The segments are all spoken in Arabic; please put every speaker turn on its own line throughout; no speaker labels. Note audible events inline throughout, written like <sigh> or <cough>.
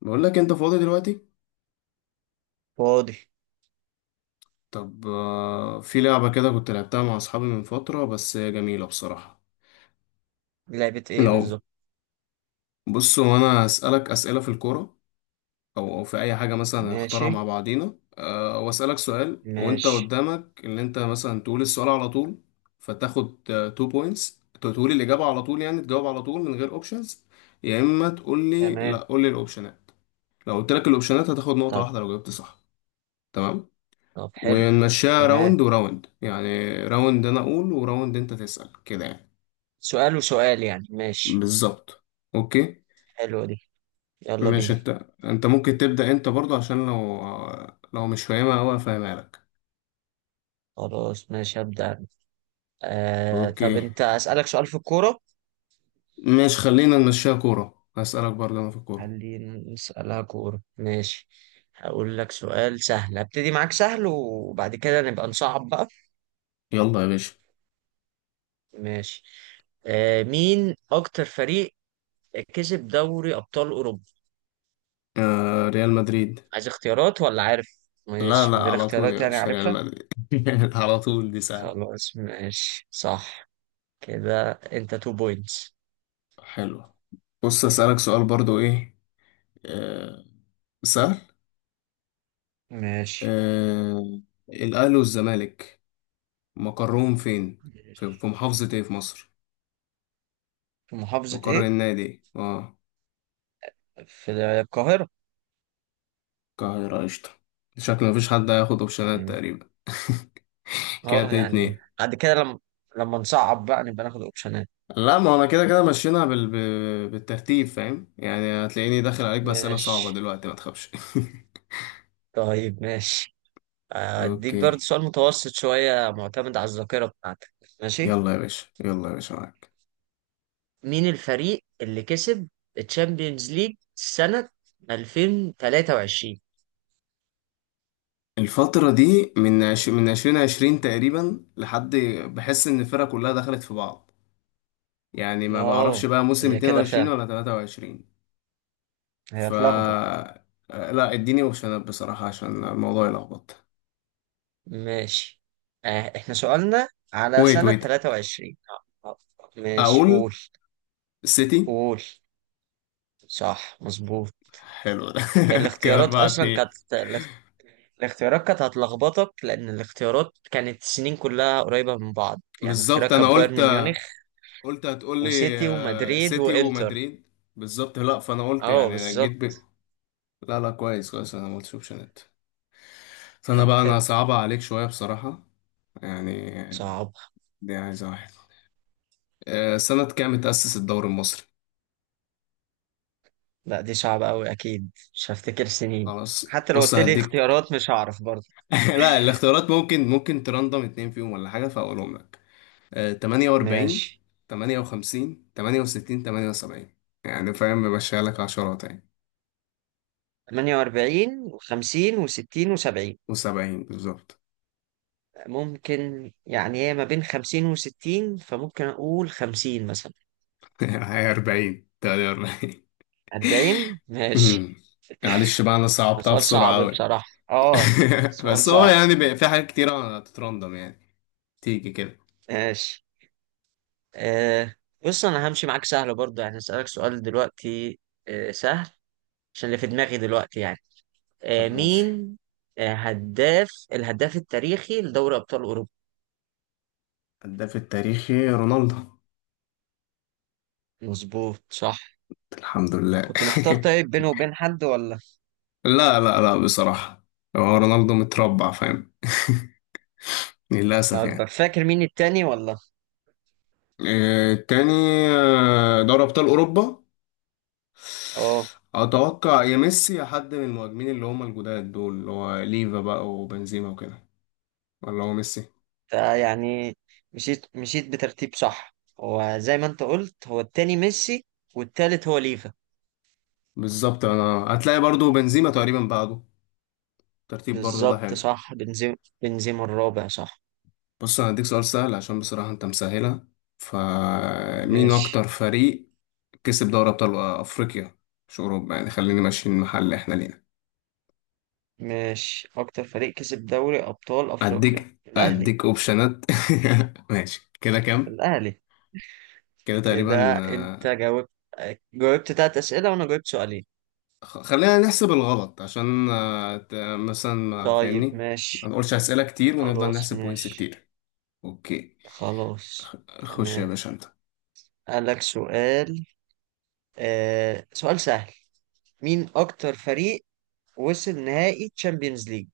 بقول لك انت فاضي دلوقتي.
فاضي.
طب، في لعبة كده كنت لعبتها مع اصحابي من فترة، بس هي جميلة بصراحة.
لعبة ايه
لو
بالظبط؟
بص، هو انا اسالك اسئلة في الكورة او في اي حاجة مثلا هنختارها
ماشي.
مع بعضينا، واسالك سؤال وانت
ماشي.
قدامك ان انت مثلا تقول السؤال على طول، فتاخد 2 بوينتس، تقول الإجابة على طول يعني تجاوب على طول من غير اوبشنز، يا اما تقول لي لا،
تمام.
قول لي الاوبشنات. لو قلت لك الاوبشنات هتاخد نقطة
طب.
واحدة لو جاوبت صح. تمام.
طب حلو.
ونمشيها
تمام.
راوند وراوند، يعني راوند انا اقول وراوند انت تسأل كده يعني.
سؤال وسؤال يعني، ماشي.
بالظبط. اوكي.
حلوة دي. يلا
ماشي.
بينا.
انت ممكن تبدأ انت برضو، عشان لو مش فاهمها اوي افهمها لك.
خلاص ماشي، هبدأ أنا. آه
اوكي.
طب انت، اسألك سؤال في الكورة.
ماشي، خلينا نمشيها كورة، هسألك برضو انا في الكورة.
خلينا نسألها كورة ماشي. هقول لك سؤال سهل، هبتدي معاك سهل وبعد كده نبقى نصعب بقى.
يلا يا باشا.
ماشي. آه، مين اكتر فريق كسب دوري ابطال اوروبا؟
ريال مدريد.
عايز اختيارات ولا عارف؟
لا
ماشي
لا،
من غير
على طول
اختيارات
يا
يعني
باشا، ريال
عارفها.
مدريد <laughs> على طول، دي سهلة.
خلاص ماشي صح. كده انت تو بوينتس.
حلو. بص، أسألك سؤال برضو، ايه، آه سهل.
ماشي.
آه الأهلي والزمالك مقرهم فين؟ في
ماشي.
محافظة ايه في مصر؟
في محافظة
مقر
ايه؟
النادي إيه؟ اه،
في القاهرة.
القاهرة قشطة. شكل مفيش حد هياخد اوبشنات
مم.
تقريبا <laughs> كده
اه
اتنين
يعني
اتنين.
بعد كده لما، لما نصعب بقى نبقى ناخد اوبشنات.
لا، ما انا كده كده مشينا بالترتيب، فاهم يعني، هتلاقيني داخل عليك بأسئلة صعبة
ماشي.
دلوقتي، ما تخافش.
طيب ماشي.
<laughs>
اديك برضه
اوكي،
سؤال متوسط شوية معتمد على الذاكرة بتاعتك. ماشي.
يلا يا باشا، يلا يا باشا، معاك.
مين الفريق اللي كسب الشامبيونز ليج سنة 2023؟
الفترة دي من من عشرين عشرين تقريبا لحد، بحس ان الفرقة كلها دخلت في بعض. يعني ما بعرفش
اه
بقى موسم
هي
اتنين
كده
وعشرين
فعلا،
ولا تلاتة وعشرين،
هي
ف
اتلخبط.
آه، لا، اديني اوبشنات بصراحة عشان الموضوع يلخبط.
ماشي. آه احنا سؤالنا على
ويت،
سنة
ويت.
23. آه، ماشي
اقول
قول.
سيتي.
قول. صح مظبوط.
حلو ده. <laughs> كده
الاختيارات
أربعة
اصلا
اتنين.
كانت الاختيارات كانت هتلخبطك، لان الاختيارات كانت السنين كلها قريبة من بعض. يعني
بالظبط،
اختيارات
انا
كانت
قلت
بايرن ميونخ
قلت هتقول لي
وسيتي ومدريد
سيتي
وانتر.
ومدريد. بالظبط. لا، فانا قلت
اه
يعني انا
بالظبط.
جيت بك. لا لا، كويس كويس، انا ما قلتش اوبشنات. فانا
طب
بقى انا
حلو.
صعبة عليك شوية بصراحة يعني.
صعب.
دي عايزة واحد. سنة كام اتأسس الدوري المصري؟
لا دي صعبة قوي، اكيد مش هفتكر سنين.
خلاص،
حتى لو
بص،
قلت لي
هديك.
اختيارات مش هعرف برضه.
<laughs> لا، الاختيارات ممكن ترندم اتنين فيهم ولا حاجة فاقولهم لك. 48،
ماشي.
58، 68، 78، يعني فاهم بمشيها لك عشرات يعني.
48 و50 و60 و70.
و70، بالظبط.
ممكن يعني هي ما بين 50 و60، فممكن أقول 50 مثلا.
<laughs> هي 40، 48.
40 ماشي.
أمم. <laughs> معلش بقى، انا
ما
صعبتها
سؤال
بسرعة
صعب
أوي. <laughs>
بصراحة. اه، سؤال
بس هو
صعب.
يعني في حاجات كتيرة هتترندم يعني، تيجي كده.
ماشي. آه بص أنا همشي معاك سهل برضه، يعني هسألك سؤال دلوقتي. آه سهل. عشان اللي في دماغي دلوقتي يعني. آه
طب ماشي.
مين، آه هداف الهداف التاريخي لدوري أبطال أوروبا.
الهداف التاريخي رونالدو.
مظبوط صح.
الحمد لله.
كنت محتار طيب بينه وبين حد ولا.
<laughs> لا لا لا، بصراحة هو رونالدو متربع فاهم. <laughs> للأسف
طب
يعني.
فاكر مين التاني ولا.
تاني، دوري أبطال أوروبا،
اه
أتوقع يا ميسي يا حد من المهاجمين اللي هما الجداد دول، اللي هو ليفا بقى وبنزيما وكده، ولا هو ميسي.
يعني مشيت مشيت بترتيب صح، هو زي ما انت قلت هو التاني ميسي والتالت هو ليفا.
بالظبط. أنا هتلاقي برضو بنزيما تقريبا بعده ترتيب برضو، ده
بالظبط
حلو.
صح بنزيما. بنزيما الرابع صح.
بص، أنا هديك سؤال سهل عشان بصراحة أنت مسهلها. فمين
ماشي.
أكتر فريق كسب دوري أبطال أفريقيا؟ مش أوروبا يعني، خليني ماشيين محل إحنا لينا.
ماشي اكتر فريق كسب دوري ابطال افريقيا.
أديك
الاهلي.
أديك أوبشنات. <laughs> ماشي، كده كام؟
الاهلي.
كده تقريبا.
كده انت جاوبت، جاوبت 3 اسئله وانا جاوبت سؤالين.
خلينا نحسب الغلط، عشان مثلا ما
طيب
فاهمني. ما
ماشي.
نقولش أسئلة كتير ونفضل
خلاص
نحسب بوينتس
ماشي.
كتير. اوكي.
خلاص.
خش يا
تمام.
باشا انت.
قالك سؤال. آه سؤال سهل. مين اكتر فريق وصل نهائي تشامبيونز ليج؟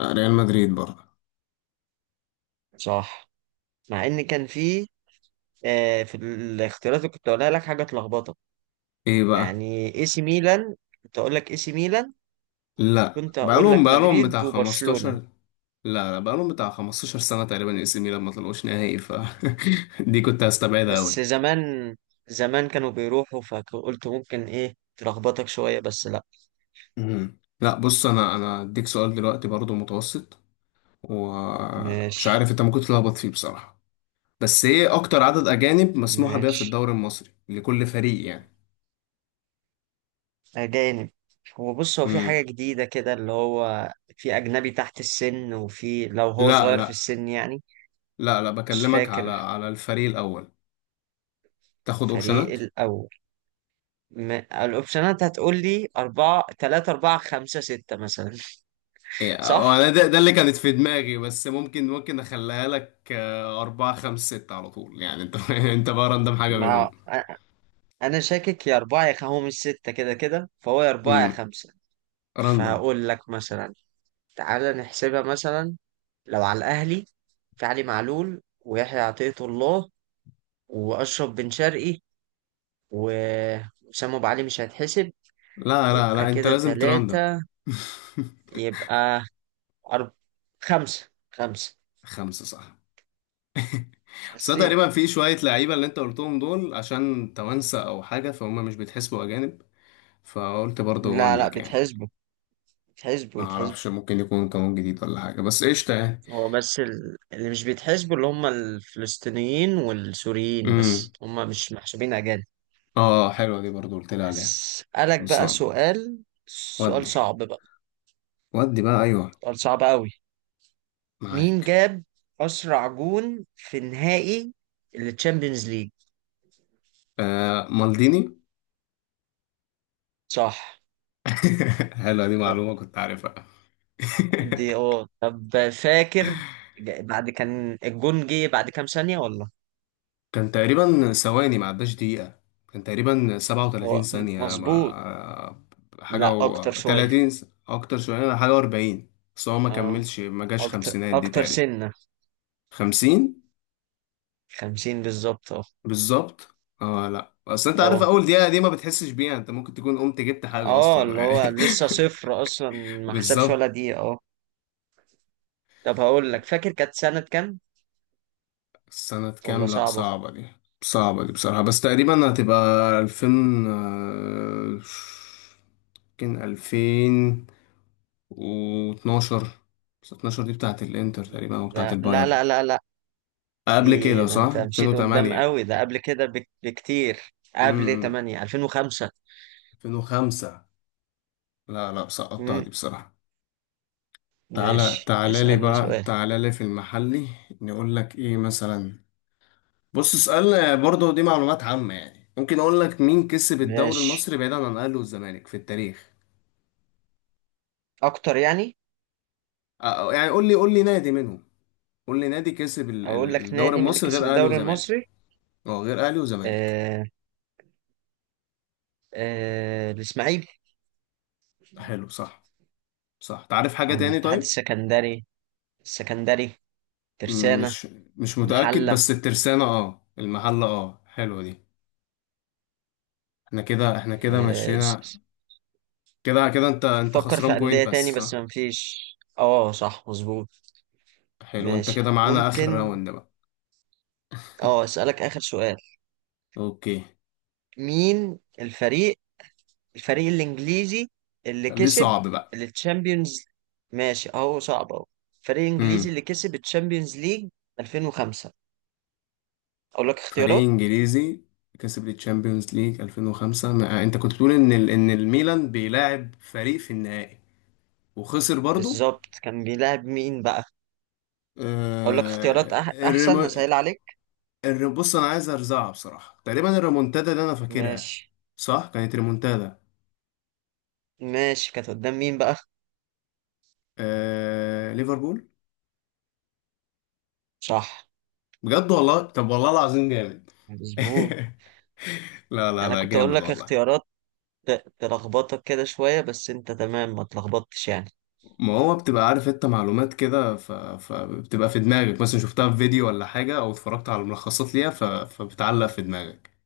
ريال مدريد برضه.
صح. مع ان كان فيه، آه، في الاختيارات اللي كنت اقولها لك حاجه تلخبطك.
ايه بقى.
يعني اي سي ميلان. كنت اقول لك اي سي ميلان.
لا،
كنت اقول
بقالهم
لك
بقالهم
مدريد
بتاع
وبرشلونه.
15، لا لا، بقالهم بتاع 15 سنة تقريبا، اي سي ميلان ما طلعوش نهائي ف، <laughs> دي كنت هستبعدها
بس
قوي.
زمان، زمان كانوا بيروحوا، فقلت ممكن ايه تلخبطك شويه بس لا.
لا، بص، انا اديك سؤال دلوقتي برضه متوسط، ومش
ماشي.
عارف انت ممكن تتلخبط فيه بصراحة. بس ايه اكتر عدد اجانب مسموح بيها في
ماشي.
الدوري المصري لكل فريق يعني؟
اجانب. هو بص هو في
امم
حاجه جديده كده اللي هو، في اجنبي تحت السن، وفي لو هو
لا
صغير في
لا
السن يعني.
لا لا،
مش
بكلمك على
فاكر.
الفريق الاول. تاخد
الفريق
اوبشنات.
الاول. الاوبشنات هتقول لي أربعة تلاتة أربعة خمسة ستة مثلا.
إيه،
صح؟
وانا ده اللي كانت في دماغي، بس ممكن اخليها لك أربعة خمسة ستة، على طول يعني انت <laughs> انت بقى راندم حاجة
ما
منهم.
أ- أنا شاكك يا أربعة هو مش ستة كده كده، فهو يا أربعة يا
امم
خمسة.
راندم.
فهقول لك مثلا. تعالى نحسبها مثلا. لو على الأهلي، في علي معلول ويحيى عطية الله وأشرف بن شرقي، وأسامة أبو علي مش هيتحسب.
لا لا
يبقى
لا، انت
كده
لازم تراندم.
3.
<laughs>
يبقى أرب... خمسة خمسة.
خمسة صح. <laughs> بس أنا
حسيت.
تقريبا في شوية لعيبة اللي انت قلتهم دول عشان توانسة او حاجة، فهم مش بيتحسبوا اجانب، فقلت برضه
لا
اقول
لا
لك يعني.
بتحسبه بتحسبه
ما
بتحسبه.
اعرفش، ممكن يكون قانون جديد ولا حاجه، بس قشطه يعني.
هو بس اللي مش بيتحسبوا اللي هم الفلسطينيين والسوريين،
امم
بس هم مش محسوبين أجانب.
اه، حلوه دي برضه قلت لي عليها.
هسألك بقى
خلصانه.
سؤال. سؤال
ودي
صعب بقى.
ودي بقى، ايوه،
سؤال صعب قوي. مين
معاك.
جاب أسرع جون في نهائي التشامبيونز ليج؟
مالديني.
صح.
<laughs> حلوه دي،
طب
معلومه كنت عارفها. <laughs>
دي اه. طب فاكر بعد كان الجون جه بعد كام ثانية ولا.
كان تقريبا ثواني، ما عداش دقيقه. كان تقريبا 37
هو
ثانيه،
مظبوط.
ما حاجه
لا أكتر
و
شوية.
30، اكتر شويه، حاجه و40. بس هو ما
اه
كملش، ما جاش
أكتر
خمسينات دي،
أكتر
تقريبا
سنة.
50
50 بالظبط اه.
بالظبط، اه. لا، اصل انت عارف
اه.
اول دقيقه دي ما بتحسش بيها، انت ممكن تكون قمت جبت حاجه
اه
اصلا.
اللي هو لسه
<laughs>
صفر اصلا، ما حسبش
بالظبط.
ولا دقيقة. اه. طب هقول لك فاكر كانت سنة كام.
سنه
ولا
كام؟ لا
صعبة.
صعبه دي. صعبه دي بصراحه، بس تقريبا هتبقى 2000، آه، يمكن 2012، بس 12 دي بتاعه الانتر تقريبا او بتاعه
لا لا
البايرن.
لا لا لا.
قبل
دي
كده
ده
صح
انت مشيت قدام
2008.
قوي، ده قبل كده بكتير. قبل
امم
8، 2005.
2005. لا لا، سقطتها
امم.
دي بصراحه. تعالى
ماشي
تعالى لي
اسألني
بقى،
سؤال.
تعالى لي في المحلي. نقول لك ايه مثلا. بص، اسأل برضه، دي معلومات عامة يعني، ممكن اقول لك مين كسب الدوري
ماشي
المصري بعيدا عن الاهلي والزمالك في التاريخ.
اكتر يعني.
يعني قول لي نادي منهم، قول لي نادي كسب
اقول لك
الدوري
نادي من اللي
المصري غير
كسب
اهلي
الدوري
وزمالك.
المصري.
اه، غير اهلي وزمالك.
آه. آه الاسماعيلي.
حلو صح. صح، تعرف حاجة
او
تاني
الاتحاد
طيب؟
السكندري. السكندري.
م-
ترسانة.
مش مش متأكد،
محلة.
بس الترسانة، اه، المحلة، اه حلوة دي. احنا كده احنا كده
آه.
مشينا. كده كده، انت
فكر
خسران
في
بوينت
أندية تاني
بس
بس
صح.
مفيش. اه صح مظبوط.
حلو، انت
ماشي
كده معانا اخر
ممكن.
راوند بقى.
اه أسألك آخر سؤال.
اوكي.
مين الفريق، الفريق الإنجليزي اللي
خليه
كسب
صعب بقى.
التشامبيونز. ماشي اهو صعب اهو. الفريق الإنجليزي
امم
اللي كسب التشامبيونز ليج 2005. أقول لك
فريق
اختيارات.
انجليزي كسب الشامبيونز ليج 2005، انت كنت بتقول ان ان الميلان بيلاعب فريق في النهائي، وخسر برضو.
بالظبط كان بيلعب مين بقى؟ أقول لك اختيارات
آه...
أحسن
الريمو...
أسهل عليك.
بص، انا عايز ارزعها بصراحة، تقريبا الريمونتادا اللي انا فاكرها.
ماشي.
صح كانت ريمونتادا.
ماشي كانت قدام مين بقى؟
ليفربول.
صح
بجد والله، طب والله العظيم جامد. <laughs>
مظبوط.
لا
يعني
لا
أنا
لا
كنت أقول
جامد
لك
والله.
اختيارات تلخبطك كده شوية، بس انت تمام ما تلخبطتش يعني.
ما هو بتبقى عارف انت معلومات كده، فبتبقى في دماغك، مثلا شفتها في فيديو ولا حاجة، او اتفرجت على ملخصات ليها، فبتعلق في دماغك.